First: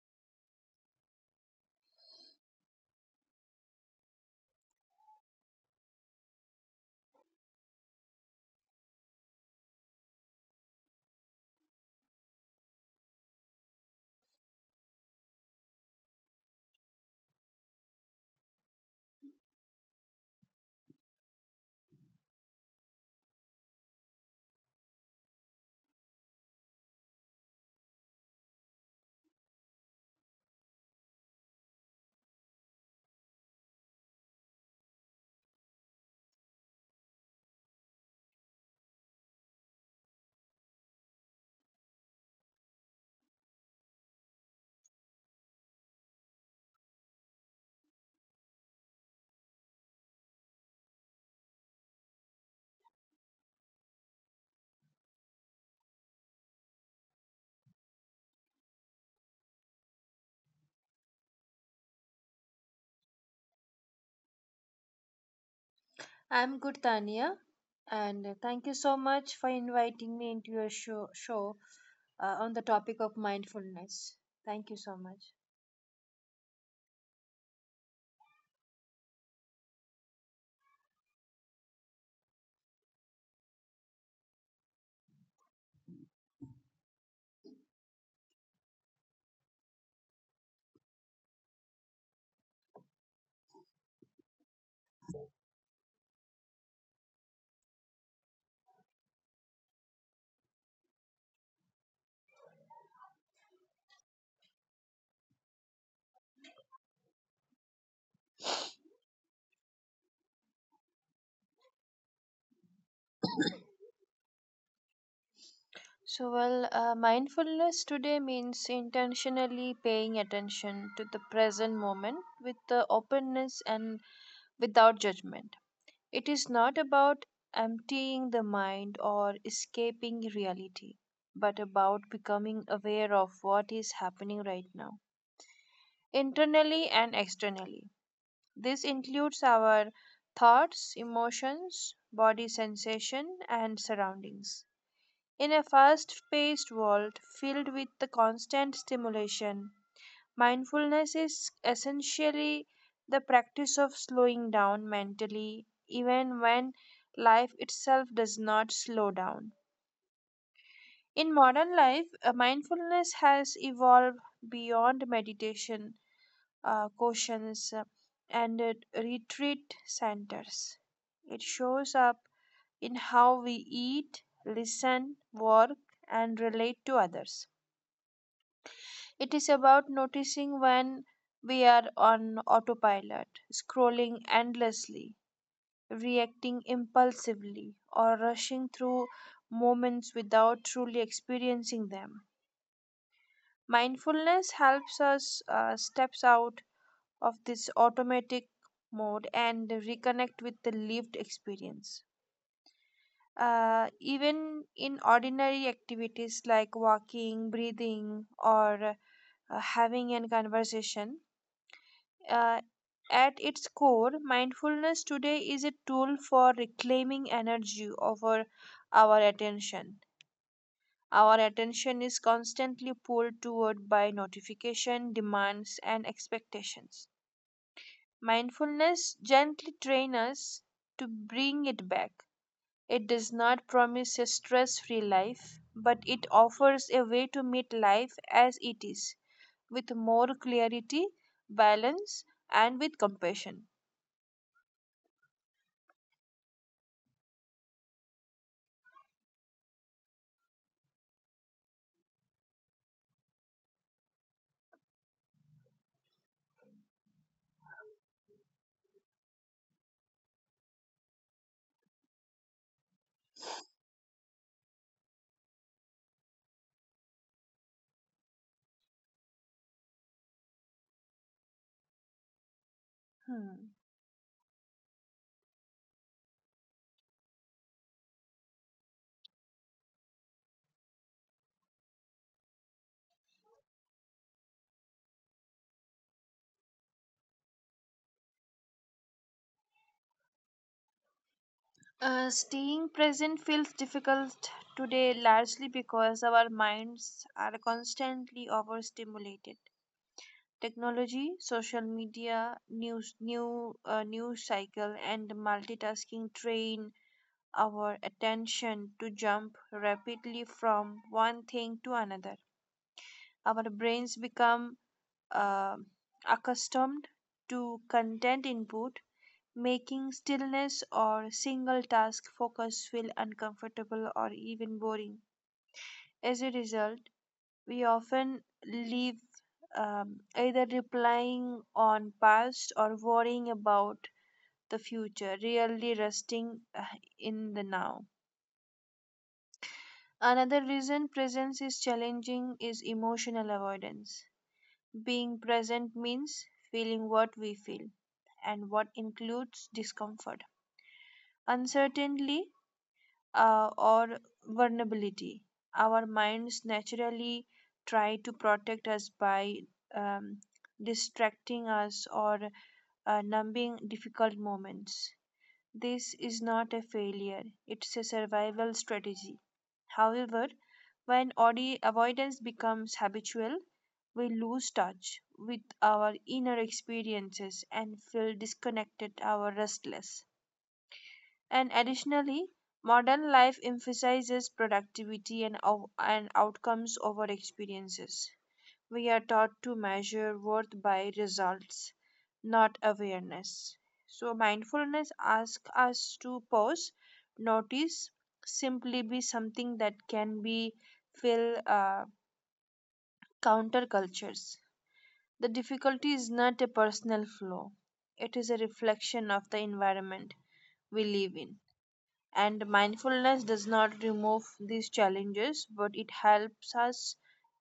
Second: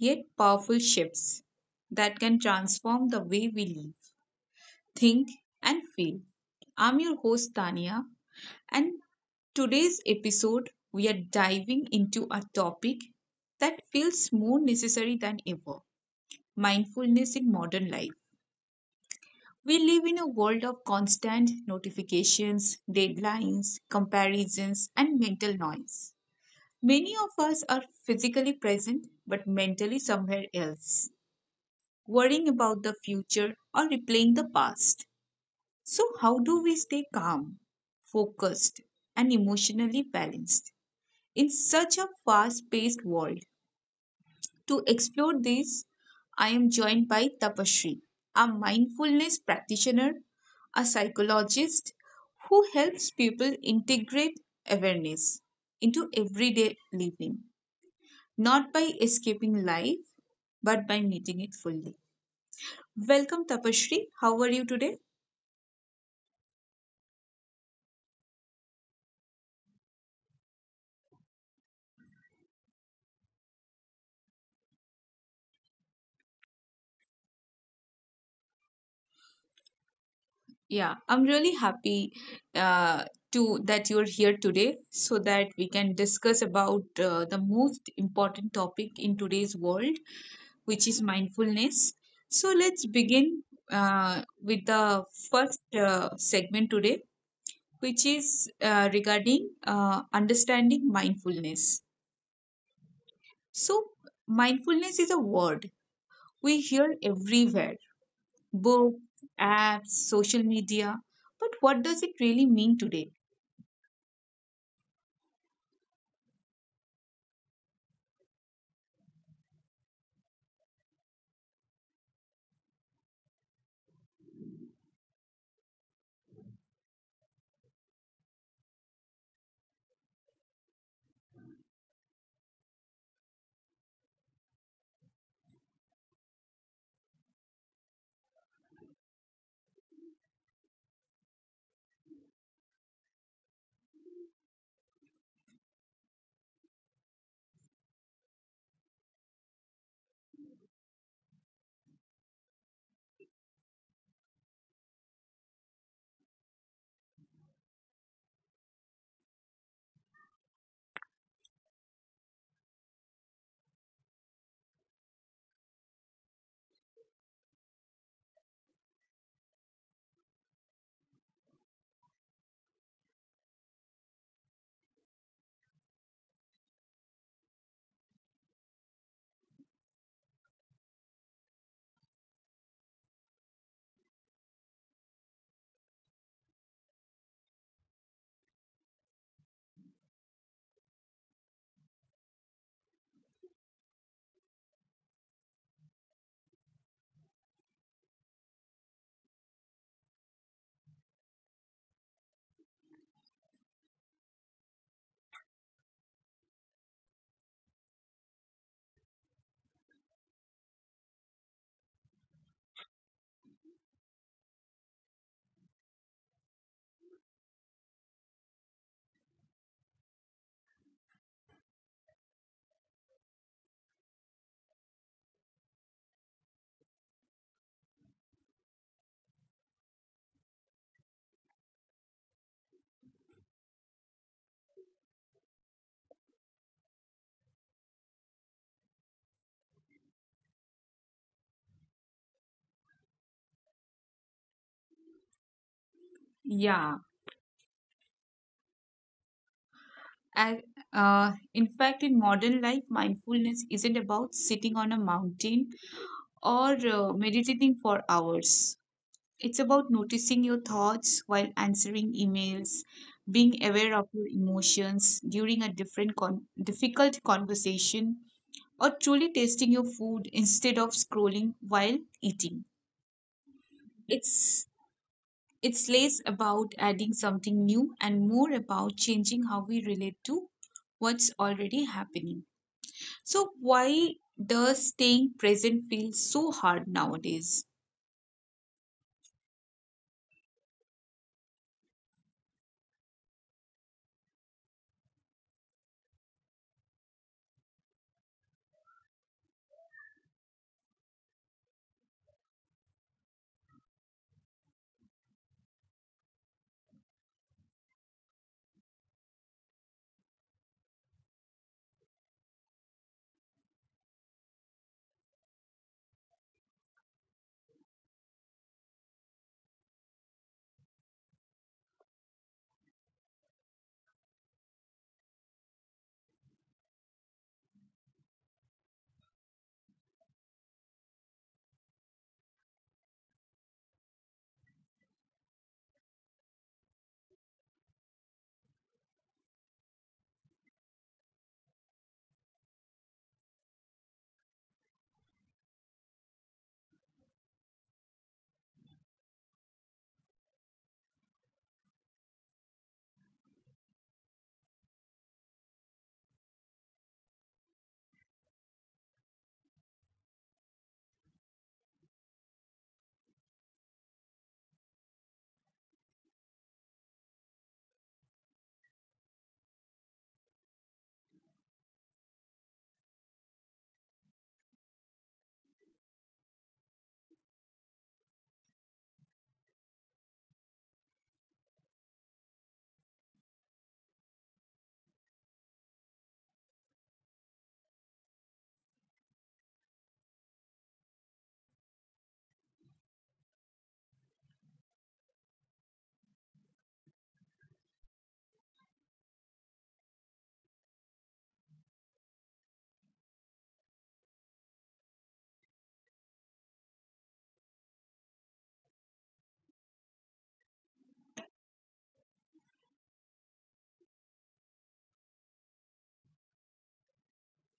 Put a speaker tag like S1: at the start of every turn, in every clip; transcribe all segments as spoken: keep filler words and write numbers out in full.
S1: yet powerful shifts that can transform the way we live, think, and feel. I'm your host, Tania, and today's episode we are diving into a topic that feels more necessary than ever mindfulness in modern life. We live in a world of constant notifications, deadlines, comparisons, and mental noise. Many of us are physically present but mentally somewhere else, worrying about the future or replaying the past. So, how do we stay calm, focused, and emotionally balanced in such a fast paced world? To explore this, I am joined by Tapashri, a mindfulness practitioner, a psychologist who helps people integrate awareness into everyday living, not by escaping life, but by meeting it fully. Welcome, Tapashri. How are you today?
S2: I'm good, Tania, and thank you so much for inviting me into your show, show uh, on the topic of mindfulness. Thank you so much.
S1: Yeah, I'm really happy uh, to that you're here today so that we can discuss about uh, the most important topic in today's world, which is mindfulness. So let's begin uh, with the first uh, segment today, which is uh, regarding uh, understanding mindfulness. So mindfulness is a word we hear everywhere, books, apps, social media. But what does it really mean today?
S2: So, well, uh, mindfulness today means intentionally paying attention to the present moment with the openness and without judgment. It is not about emptying the mind or escaping reality, but about becoming aware of what is happening right now, internally and externally. This includes our thoughts, emotions, body sensation, and surroundings. In a fast paced world filled with the constant stimulation, mindfulness is essentially the practice of slowing down mentally, even when life itself does not slow down. In modern life, uh, mindfulness has evolved beyond meditation uh, questions uh, and uh, retreat centers. It shows up in how we eat, listen, work, and relate to others. It is about noticing when we are on autopilot, scrolling endlessly, reacting impulsively, or rushing through moments without truly experiencing them. Mindfulness helps us uh, steps out of this automatic mode and reconnect with the lived experience. Uh, even in ordinary activities like walking, breathing, or uh, having a conversation, uh, at its core, mindfulness today is a tool for reclaiming energy over our attention. Our attention is constantly pulled toward by notification, demands, and expectations. Mindfulness gently trains us to bring it back. It does not promise a stress free life, but it offers a way to meet life as it is with more clarity, balance, and with compassion.
S1: Yeah, and uh, in fact, in modern life, mindfulness isn't about sitting on a mountain or uh, meditating for hours. It's about noticing your thoughts while answering emails, being aware of your emotions during a different con difficult conversation, or truly tasting your food instead of scrolling while eating.
S2: Hmm.
S1: It's it's less about adding something new and more about changing how we relate to what's already happening. So, why does staying present feel so hard nowadays?
S2: Uh, staying present feels difficult today largely because our minds are constantly overstimulated. Technology, social media, news, new uh, news cycle, and multitasking train our attention to jump rapidly from one thing to another. Our brains become uh, accustomed to content input, making stillness or single task focus feel uncomfortable or even boring. As a result, we often leave um, either replying on past or worrying about the future, rarely resting uh, in the now. Another reason presence is challenging is emotional avoidance. Being present means feeling what we feel and what includes discomfort, uncertainty, uh, or vulnerability. Our minds naturally try to protect us by um, distracting us or uh, numbing difficult moments. This is not a failure, it's a survival strategy. However, when audi- avoidance becomes habitual, we lose touch with our inner experiences and feel disconnected or restless. And additionally, modern life emphasizes productivity and, ou- and outcomes over experiences. We are taught to measure worth by results, not awareness. So, mindfulness asks us to pause, notice, simply be something that can be fill uh, countercultures. The difficulty is not a personal flaw, it is a reflection of the environment we live in. And mindfulness does not remove these challenges, but it helps us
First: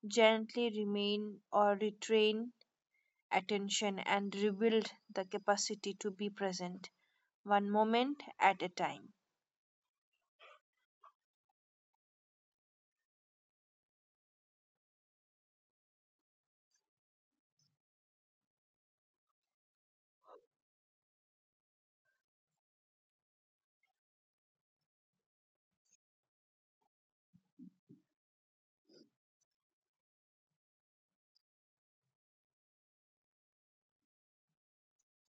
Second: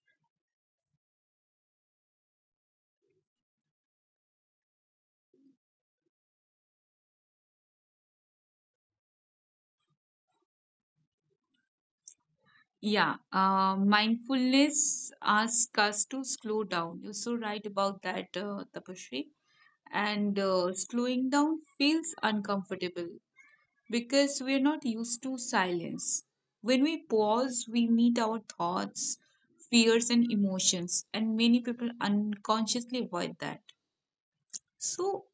S2: gently remain or retrain attention and rebuild the capacity to be present one moment at a time.
S1: Yeah, uh, mindfulness asks us to slow down. You're so right about that, uh, Tapashri. And uh, slowing down feels uncomfortable because we're not used to silence. When we pause, we meet our thoughts, fears, and emotions, and many people unconsciously avoid that. So,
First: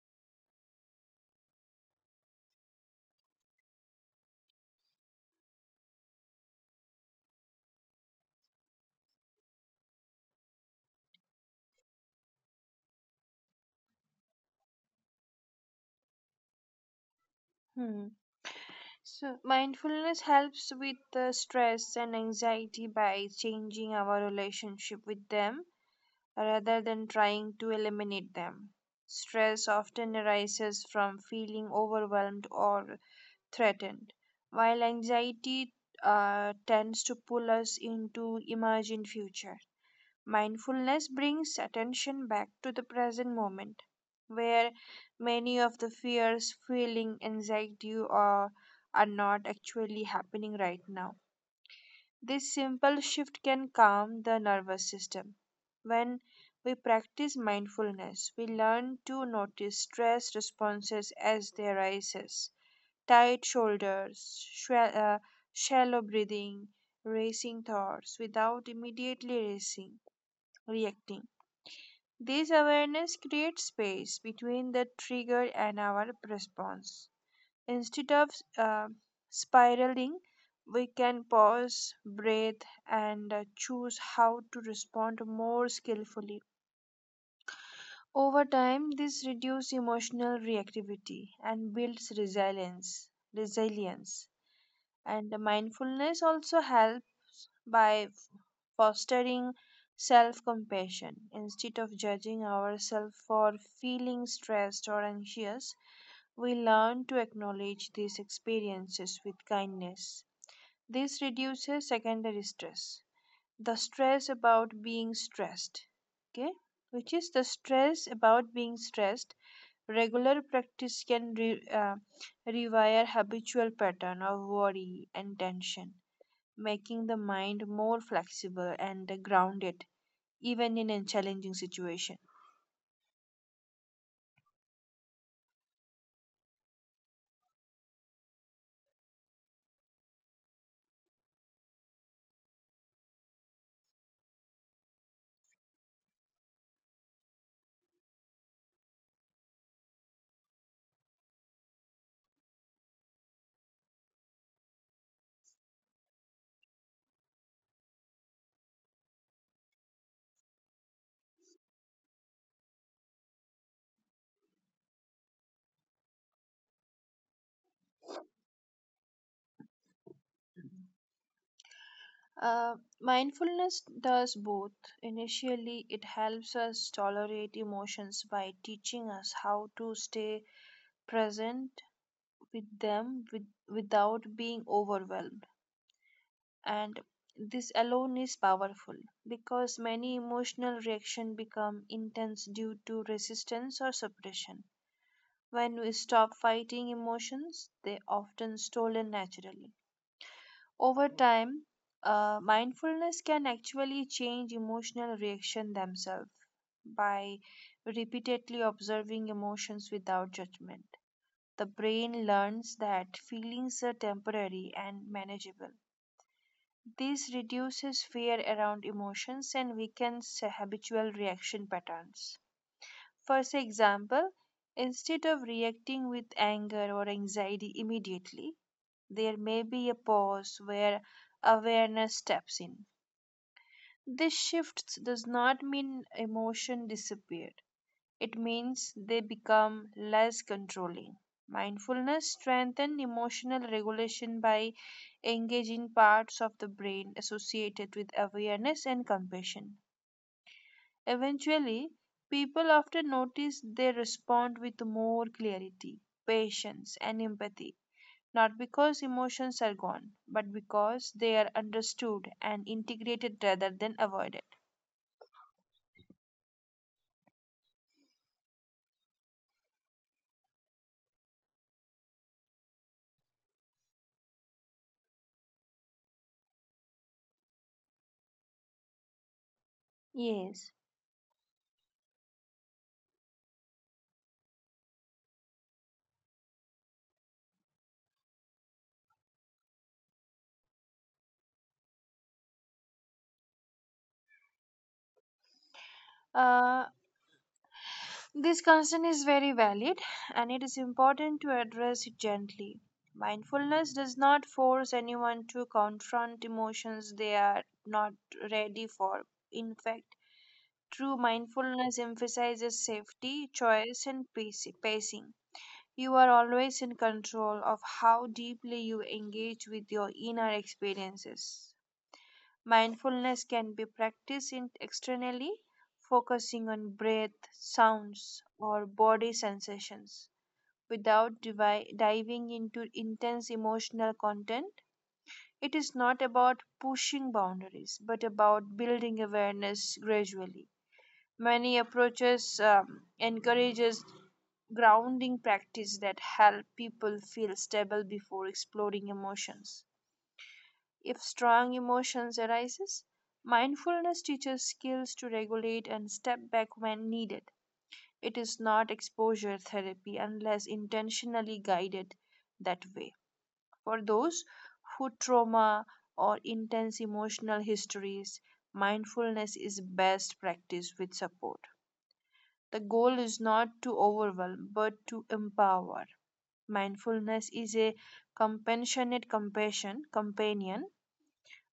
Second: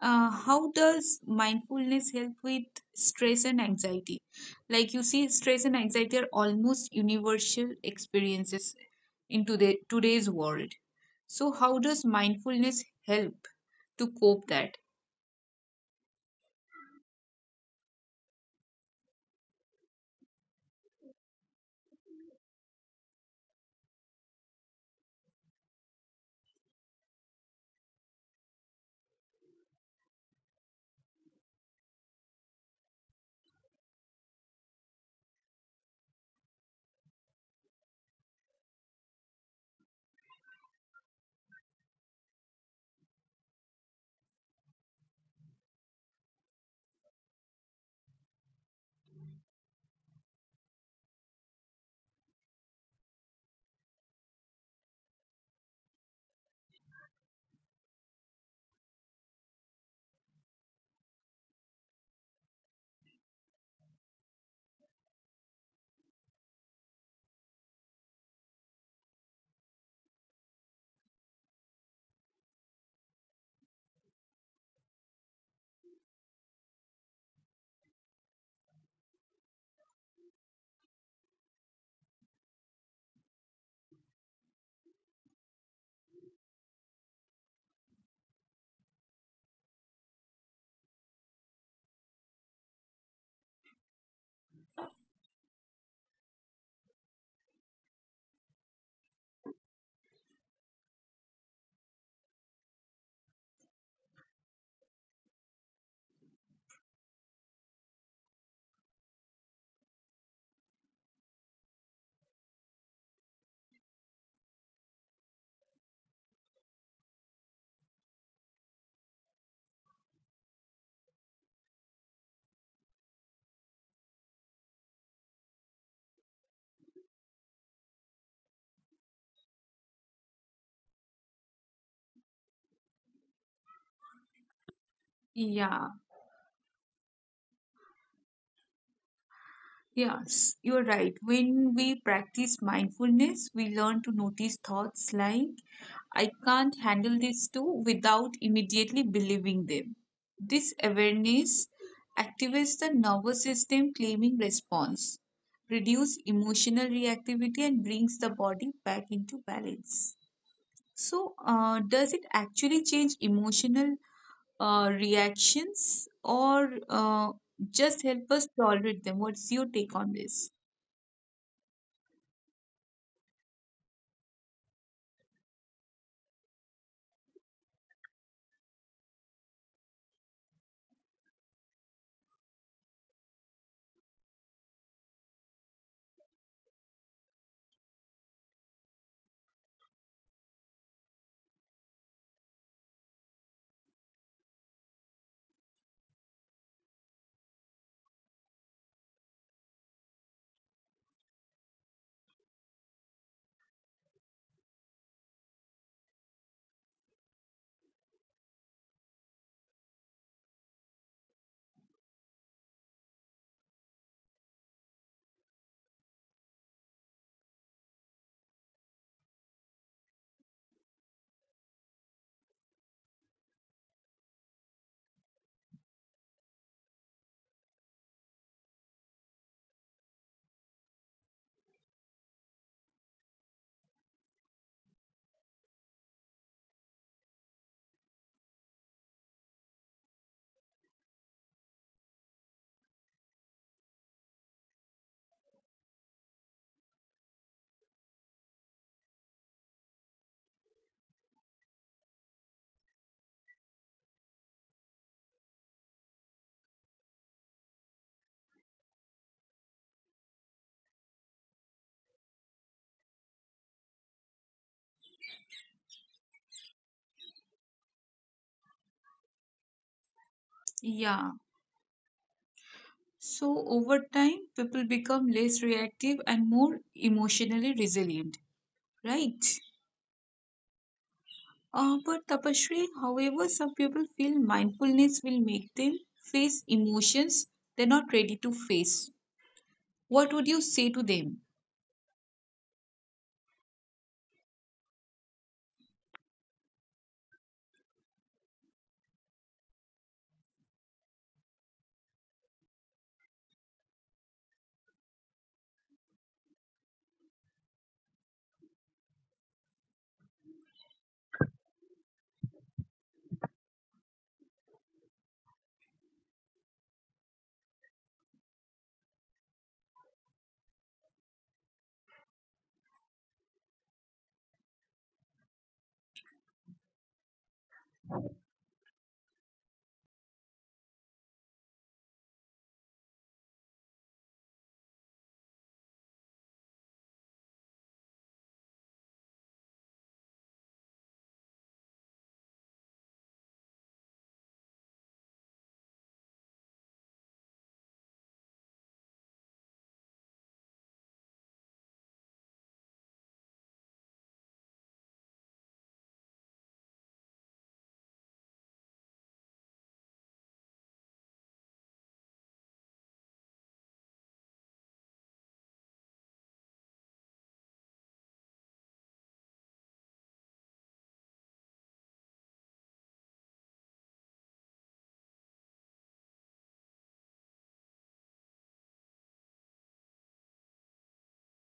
S1: uh, how does mindfulness help with stress and anxiety? Like you see, stress and anxiety are almost universal experiences into the today's world. So, how does mindfulness help to cope that?
S2: Hmm. So, mindfulness helps with the stress and anxiety by changing our relationship with them rather than trying to eliminate them. Stress often arises from feeling overwhelmed or threatened, while anxiety uh, tends to pull us into imagined future. Mindfulness brings attention back to the present moment, where many of the fears, feeling, anxiety, or are not actually happening right now. This simple shift can calm the nervous system. When we practice mindfulness, we learn to notice stress responses as they arises. Tight shoulders, sh- uh, shallow breathing, racing thoughts without immediately racing, reacting. This awareness creates space between the trigger and our response. Instead of uh, spiraling, we can pause, breathe, and uh, choose how to respond more skillfully. Over time, this reduces emotional reactivity and builds resilience. Resilience and mindfulness also help by fostering self compassion. Instead of judging ourselves for feeling stressed or anxious, we learn to acknowledge these experiences with kindness. This reduces secondary stress, the stress about being stressed. Okay, which is the stress about being stressed. Regular practice can re- uh, rewire habitual pattern of worry and tension making the mind more flexible and grounded even in a challenging situation.
S1: Yeah, yes, you're right. When we practice mindfulness, we learn to notice thoughts like I can't handle this too without immediately believing them. This awareness activates the nervous system claiming response, reduce emotional reactivity and brings the body back into balance. So, uh, does it actually change emotional uh, reactions or uh, just help us tolerate them? What's your take on this?
S2: Uh, Mindfulness does both. Initially, it helps us tolerate emotions by teaching us how to stay present with them with, without being overwhelmed. And this alone is powerful because many emotional reactions become intense due to resistance or suppression. When we stop fighting emotions, they often stolen naturally. Over time, uh, mindfulness can actually change emotional reaction themselves by repeatedly observing emotions without judgment. The brain learns that feelings are temporary and manageable. This reduces fear around emotions and weakens habitual reaction patterns. For example, instead of reacting with anger or anxiety immediately, there may be a pause where awareness steps in. This shift does not mean emotion disappeared. It means they become less controlling. Mindfulness strengthens emotional regulation by engaging parts of the brain associated with awareness and compassion. Eventually, people often notice they respond with more clarity, patience, and empathy, not because emotions are gone, but because they are understood and integrated rather than avoided.
S1: Yeah. So over time, people become less reactive and more emotionally resilient, right?
S2: Yes.
S1: Uh, but Tapashri, however, some people feel mindfulness will make them face emotions they're not ready to face. What would you say to them?
S2: Uh, this concern is very valid and it is important to address it gently. Mindfulness does not force anyone to confront emotions they are not ready for. In fact, true mindfulness emphasizes safety, choice, and paci- pacing. You are always in control of how deeply you engage with your inner experiences. Mindfulness can be practiced in- externally, focusing on breath, sounds, or body sensations without divi- diving into intense emotional content. It is not about pushing boundaries, but about building awareness gradually. Many approaches um, encourages grounding practice that help people feel stable before exploring emotions. If strong emotions arises, mindfulness teaches skills to regulate and step back when needed. It is not exposure therapy unless intentionally guided that way. For those who trauma or intense emotional histories, mindfulness is best practiced with support. The goal is not to overwhelm, but to empower. Mindfulness is a compassionate compassion companion.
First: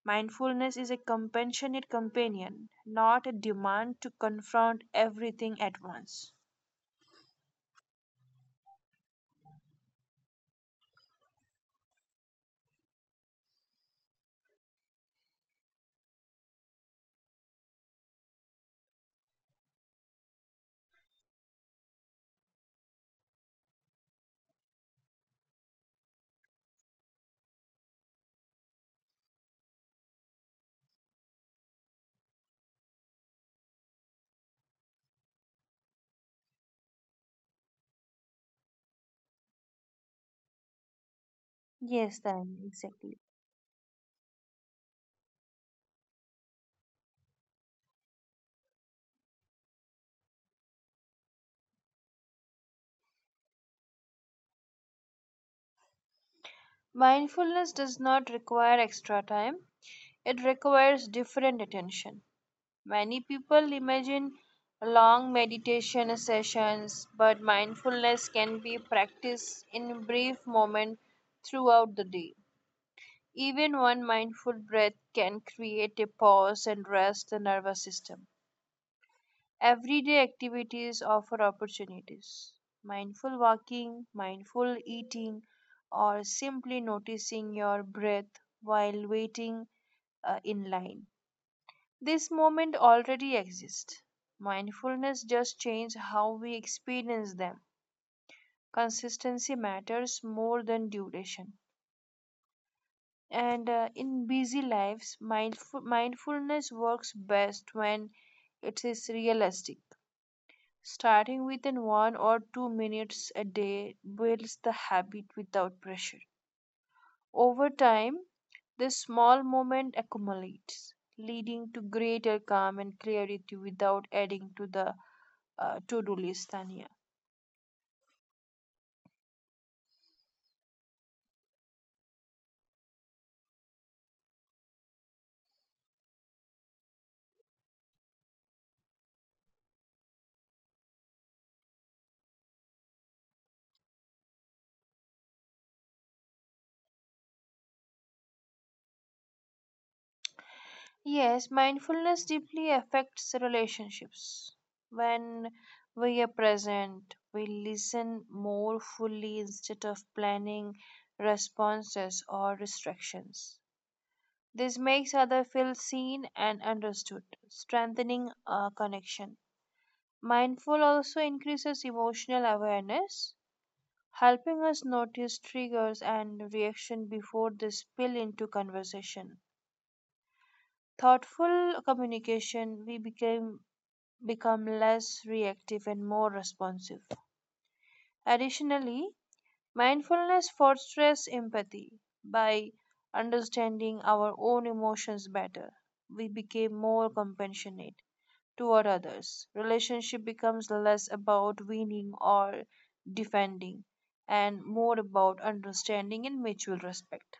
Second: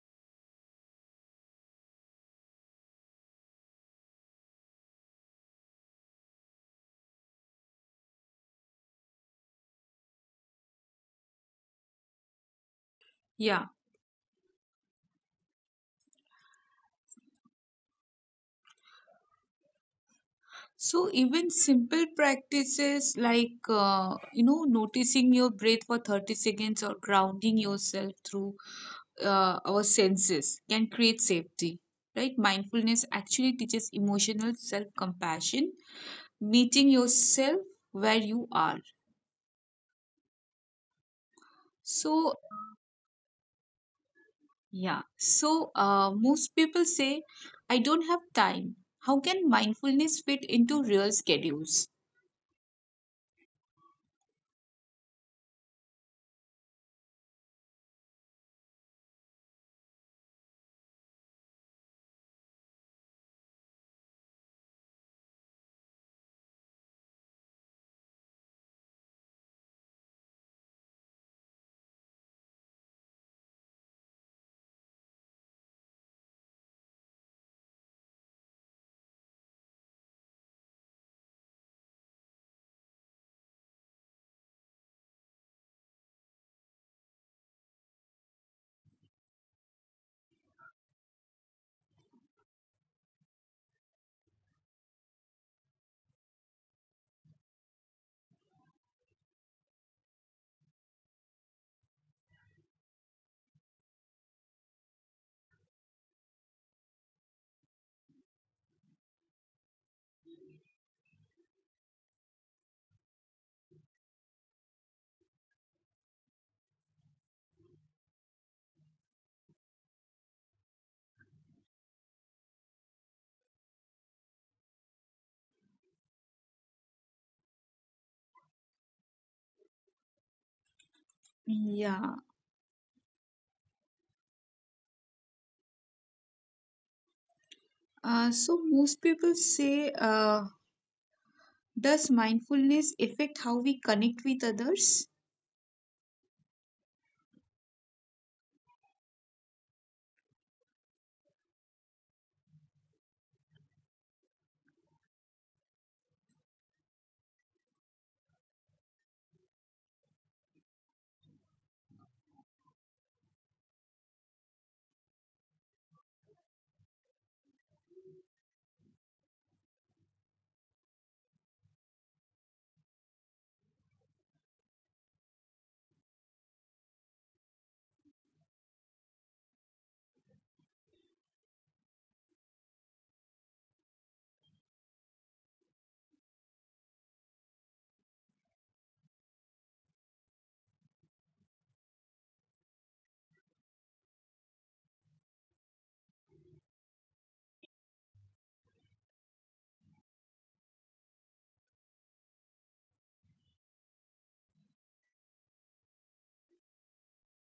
S2: Mindfulness is a compassionate companion, not a demand to confront everything at once.
S1: Yeah. So even simple practices like uh, you know noticing your breath for thirty seconds or grounding yourself through uh, our senses can create safety, right? Mindfulness actually teaches emotional self compassion, meeting yourself where you are.
S2: Yes,
S1: So
S2: then exactly.
S1: yeah, so uh, most people say I don't have time. How can mindfulness fit into real schedules?
S2: Mindfulness does not require extra time. It requires different attention. Many people imagine long meditation sessions, but mindfulness can be practiced in brief moments throughout the day. Even one mindful breath can create a pause and rest the nervous system. Everyday activities offer opportunities. Mindful walking, mindful eating, or simply noticing your breath while waiting uh, in line this moment already exists. Mindfulness just changes how we experience them. Consistency matters more than duration. And uh, in busy lives, mindful- mindfulness works best when it is realistic. Starting within one or two minutes a day builds the habit without pressure. Over time, this small moment accumulates, leading to greater calm and clarity without adding to the uh, to do list, Tanya.
S1: Yeah. Uh, so most people say, uh, does mindfulness affect how we connect with others?
S2: Yes, mindfulness deeply affects relationships. When we are present, we listen more fully instead of planning responses or distractions. This makes others feel seen and understood, strengthening a connection. Mindful also increases emotional awareness, helping us notice triggers and reaction before they spill into conversation. Thoughtful communication, we became, become less reactive and more responsive. Additionally, mindfulness fosters empathy by understanding our own emotions better. We became more compassionate toward others. Relationship becomes less about winning or defending and more about understanding and mutual respect.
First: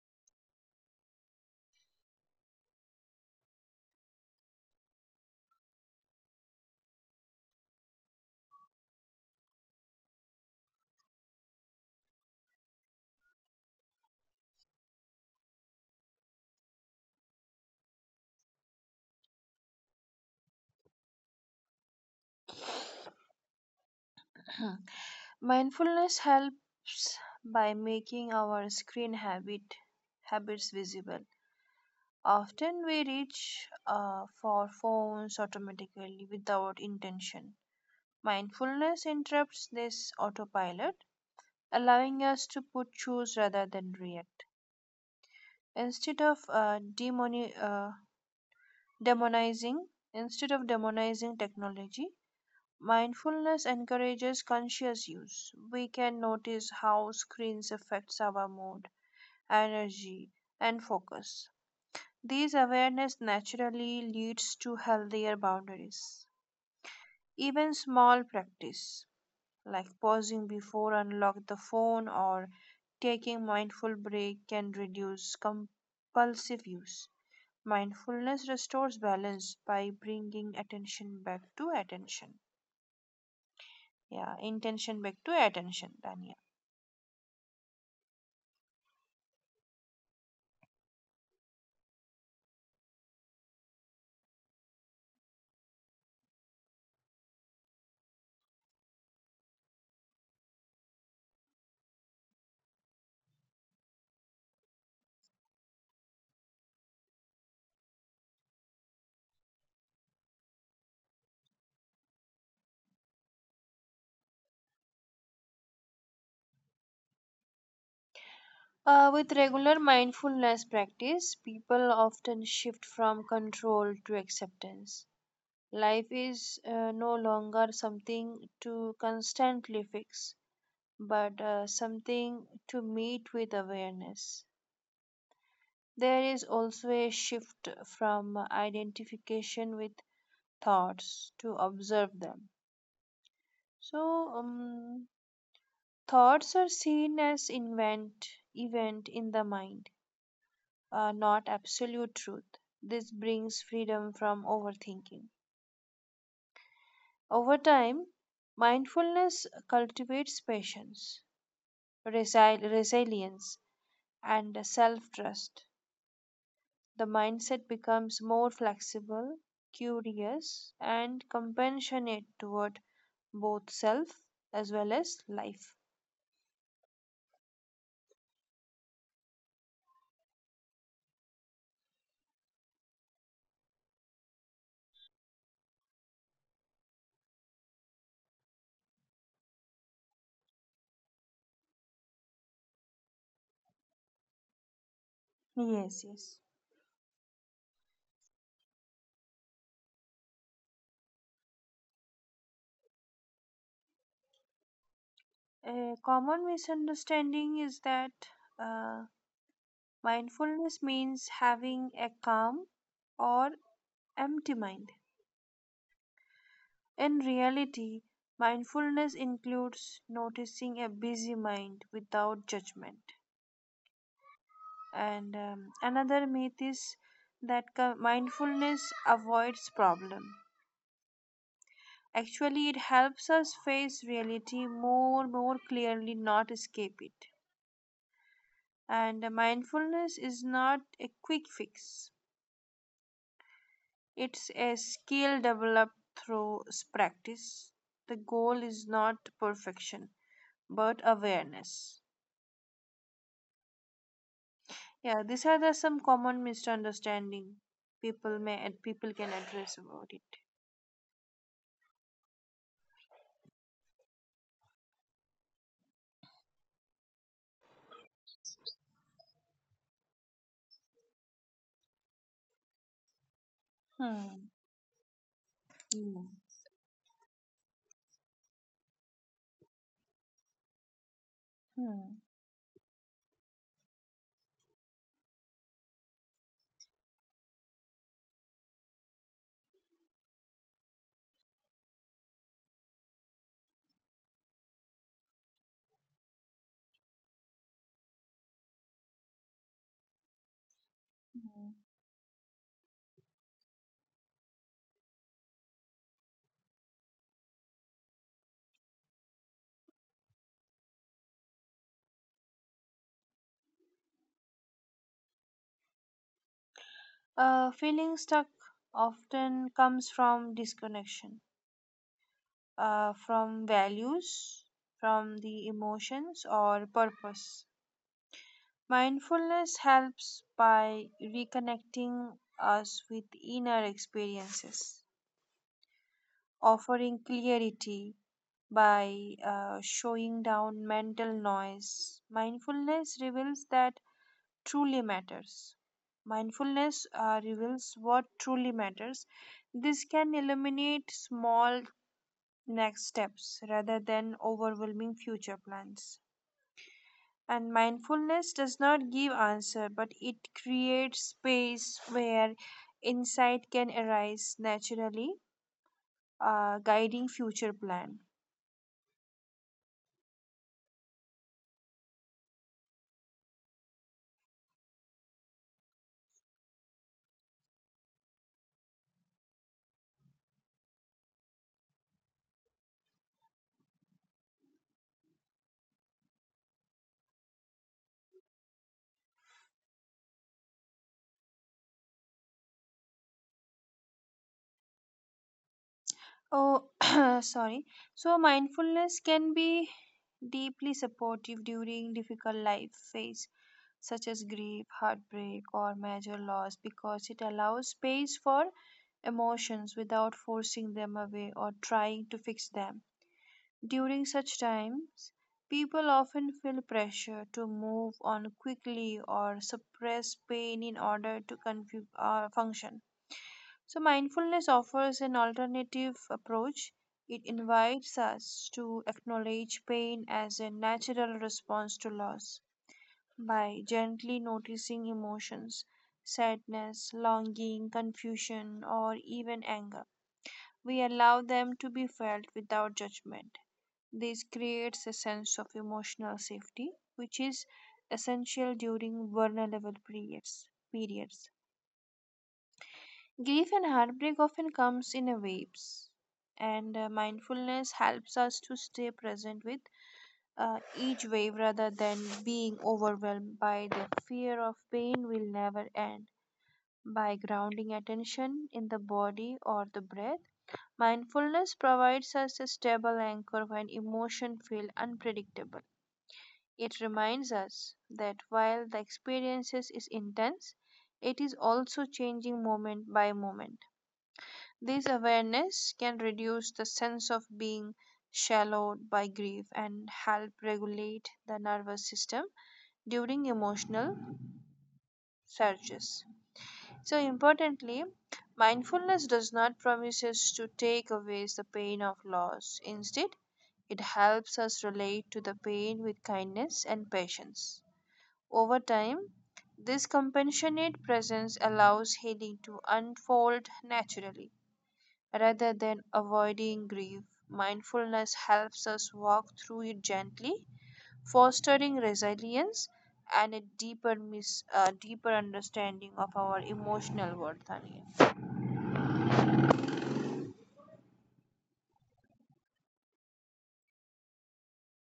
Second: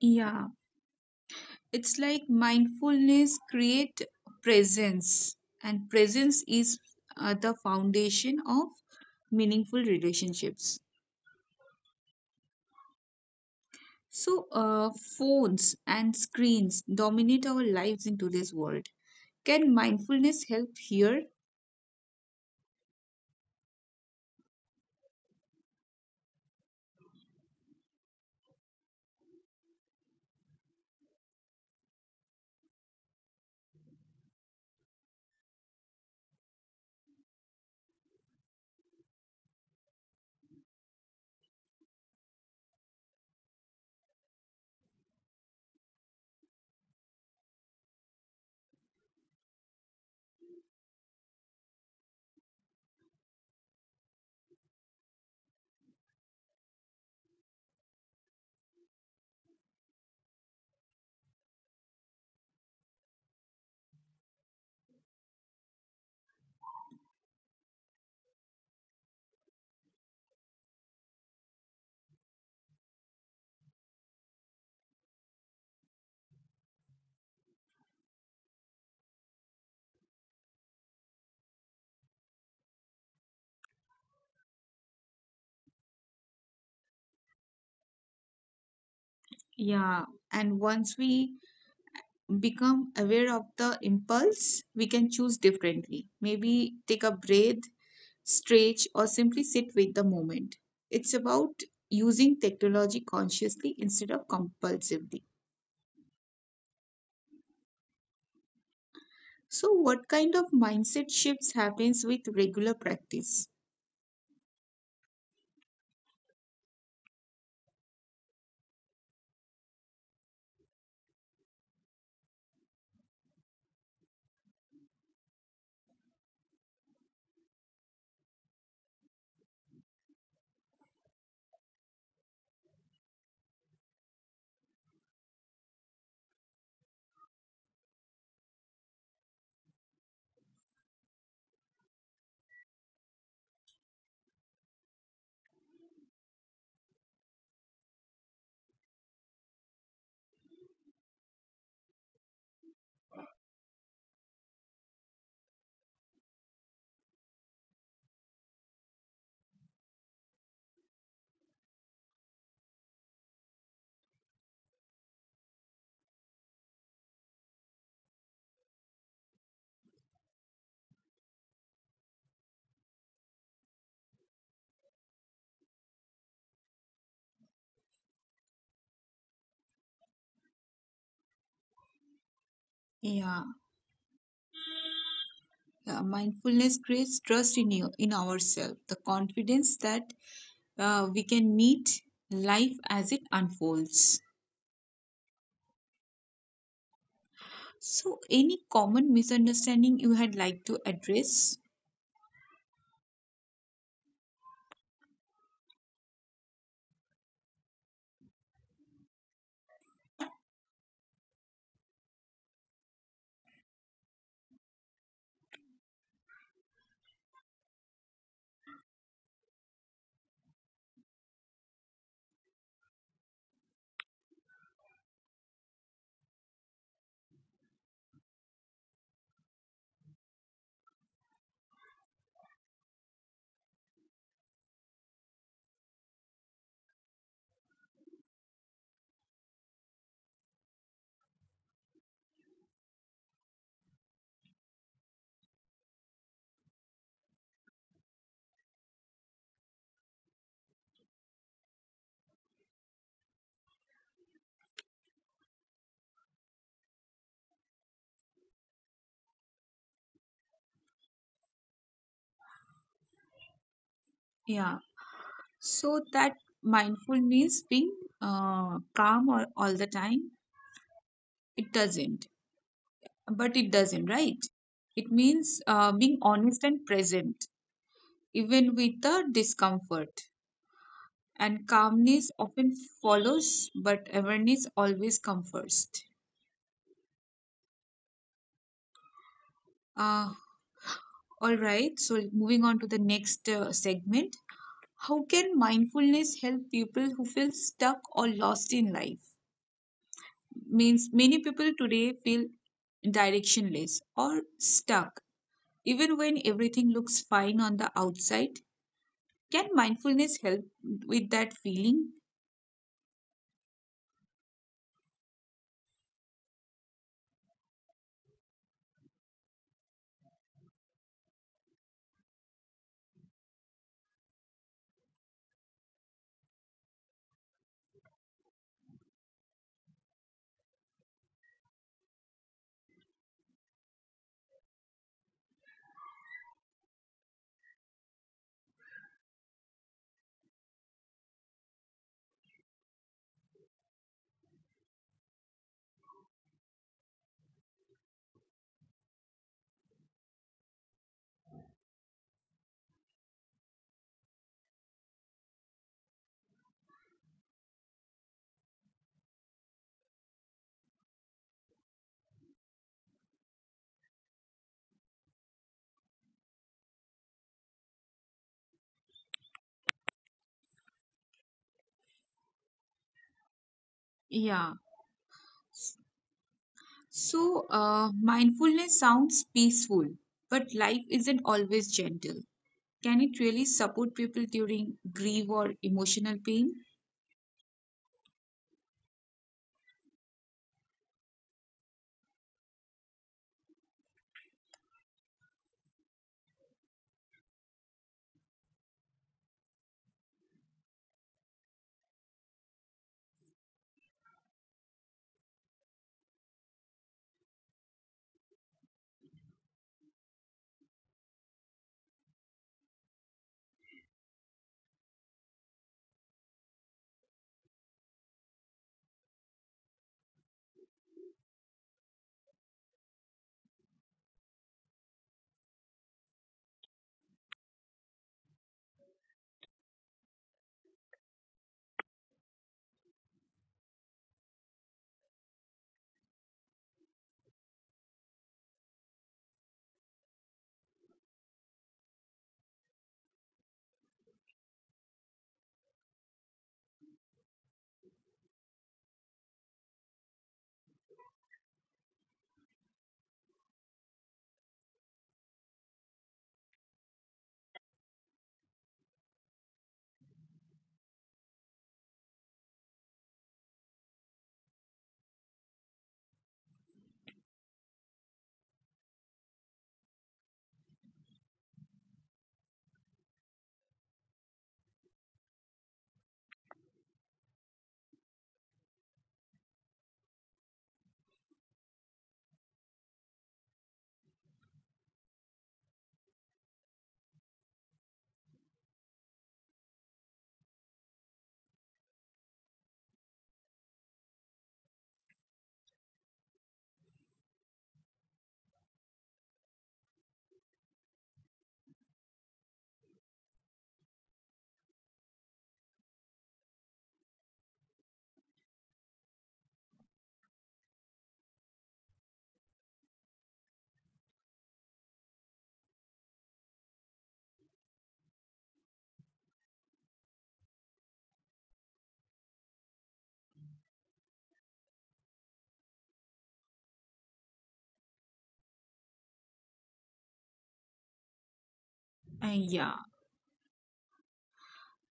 S1: Yeah, it's like mindfulness create presence, and presence is uh, the foundation of meaningful relationships. So, uh, phones and screens dominate our lives in today's world. Can mindfulness help here?
S2: Mindfulness helps by making our screen habit habits visible. Often we reach uh, for phones automatically without intention. Mindfulness interrupts this autopilot, allowing us to put choose rather than react. Instead of uh, demoni- uh, Demonizing Instead of demonizing technology, mindfulness encourages conscious use. We can notice how screens affects our mood, energy, and focus. This awareness naturally leads to healthier boundaries. Even small practice like pausing before unlock the phone or taking mindful break can reduce compulsive use. Mindfulness restores balance by bringing attention back to attention. Yeah, intention back to attention, Tanya.
S1: Yeah, and once we become aware of the impulse, we can choose differently. Maybe take a breath, stretch, or simply sit with the moment. It's about using technology consciously instead of compulsively. So, what kind of mindset shifts happens with regular practice?
S2: Uh, with regular mindfulness practice, people often shift from control to acceptance. Life is uh, no longer something to constantly fix, but uh, something to meet with awareness. There is also a shift from identification with thoughts to observe them. So, um, thoughts are seen as invent event in the mind, uh, not absolute truth. This brings freedom from overthinking. Over time, mindfulness cultivates patience, resi- resilience, and self-trust. The mindset becomes more flexible, curious, and compassionate toward both self as well as life.
S1: Yeah, yeah, mindfulness creates trust in you, in ourselves, the confidence that uh, we can meet life as it unfolds.
S2: Yes, yes.
S1: So, any common misunderstanding you had like to address?
S2: A common misunderstanding is that uh, mindfulness means having a calm or empty mind. In reality, mindfulness includes noticing a busy mind without judgment. And um, another myth is that co- mindfulness avoids problem. Actually, it helps us face reality more more clearly, not escape it. And mindfulness is not a quick fix. It's a skill developed through practice. The goal is not perfection, but awareness. Yeah, these are the some common misunderstanding people may and people can address about it.
S1: Yeah. So that mindful means being uh, calm all, all the time. It doesn't. But it doesn't, right?
S2: Hmm.
S1: It means uh, being
S2: Mm.
S1: honest and present, even with the discomfort. And
S2: Hmm.
S1: calmness often follows, but awareness always comes first. Uh, all right. So moving on to the next uh, segment. How can mindfulness help people who feel stuck or lost in life? Means many people today feel directionless or stuck even when everything looks fine on the outside. Can mindfulness help with that feeling?
S2: Uh, feeling stuck often comes from disconnection, uh, from values, from the emotions or purpose. Mindfulness helps by reconnecting us with inner experiences, offering clarity by uh, showing down mental noise. Mindfulness reveals that truly matters. Mindfulness uh, reveals what truly matters. This can eliminate small next steps rather than overwhelming future plans. And mindfulness does not give answer, but it creates space where insight can arise naturally, uh, guiding future plan.
S1: Yeah, so uh, mindfulness sounds peaceful, but life isn't always gentle. Can it really support people during grief or emotional pain?
S2: Oh, sorry. So mindfulness can be deeply supportive during difficult life phase such as grief, heartbreak, or major loss because it allows space for emotions without forcing them away or trying to fix them. During such times, people often feel pressure to move on quickly or suppress pain in order to confu- uh, function. So, mindfulness offers an alternative approach. It invites us to acknowledge pain as a natural response to loss by gently noticing emotions, sadness, longing, confusion, or even anger. We allow them to be felt without judgment. This creates a sense of emotional safety, which is essential during vulnerable periods. periods. Grief and heartbreak often comes in waves, and uh, mindfulness helps us to stay present with uh, each wave rather than being overwhelmed by the fear of pain will never end. By grounding attention in the body or the breath, mindfulness provides us a stable anchor when emotions feel unpredictable. It reminds us that while the experience is intense, it is also changing moment by moment. This awareness can reduce the sense of being shallowed by grief and help regulate the nervous system during emotional surges. So importantly, mindfulness does not promise us to take away the pain of loss. Instead, it helps us relate to the pain with kindness and patience. Over time, this compassionate presence allows healing to unfold naturally. Rather than avoiding grief, mindfulness helps us walk through it gently, fostering resilience and a deeper, mis- uh, deeper understanding of our emotional worth. Tanya.
S1: Uh, yeah,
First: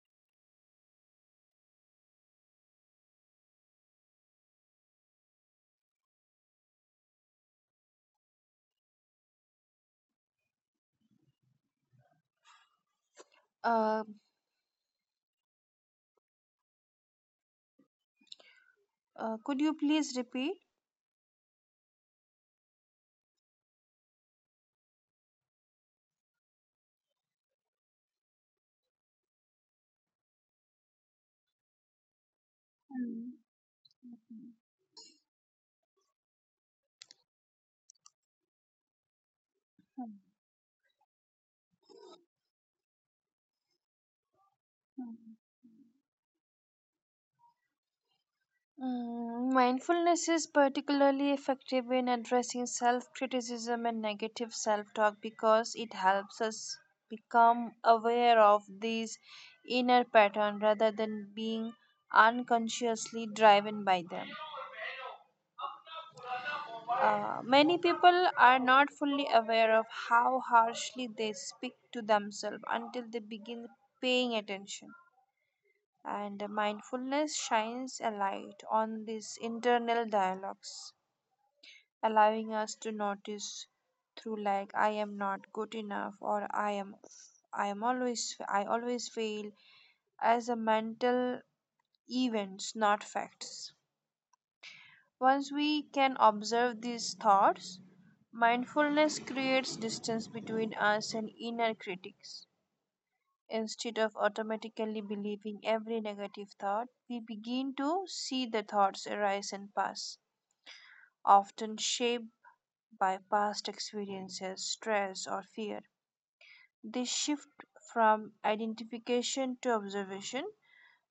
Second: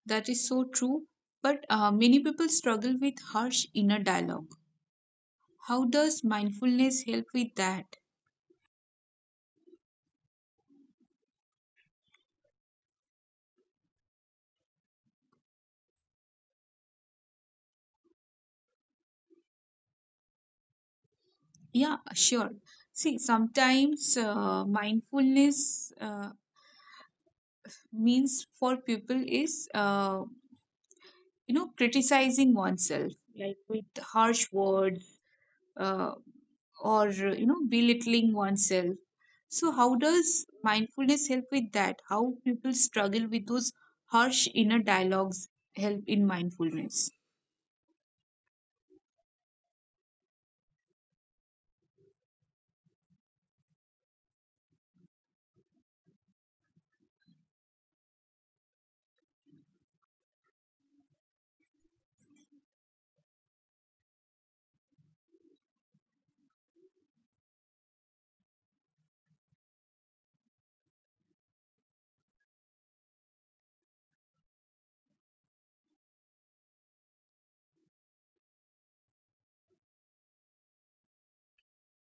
S1: that is so true. But uh, many people struggle with harsh inner dialogue. How does mindfulness help with that?
S2: Uh, uh, could you please repeat?
S1: Yeah, sure. See, sometimes uh, mindfulness uh, means for people is, uh, you know, criticizing oneself,
S2: Mm.
S1: like with harsh words uh, or, you know, belittling oneself. So, how does mindfulness help with that? How people struggle with those harsh inner dialogues help in mindfulness?
S2: Mindfulness is particularly effective in addressing self criticism and negative self talk because it helps us become aware of these inner patterns rather than being unconsciously driven by them. Uh, many people are not fully aware of how harshly they speak to themselves until they begin paying attention. And mindfulness shines a light on these internal dialogues, allowing us to notice through like I am not good enough or I am I am always I always fail as a mental events, not facts. Once we can observe these thoughts, mindfulness creates distance between us and inner critics. Instead of automatically believing every negative thought, we begin to see the thoughts arise and pass, often shaped by past experiences, stress, or fear. This shift from identification to observation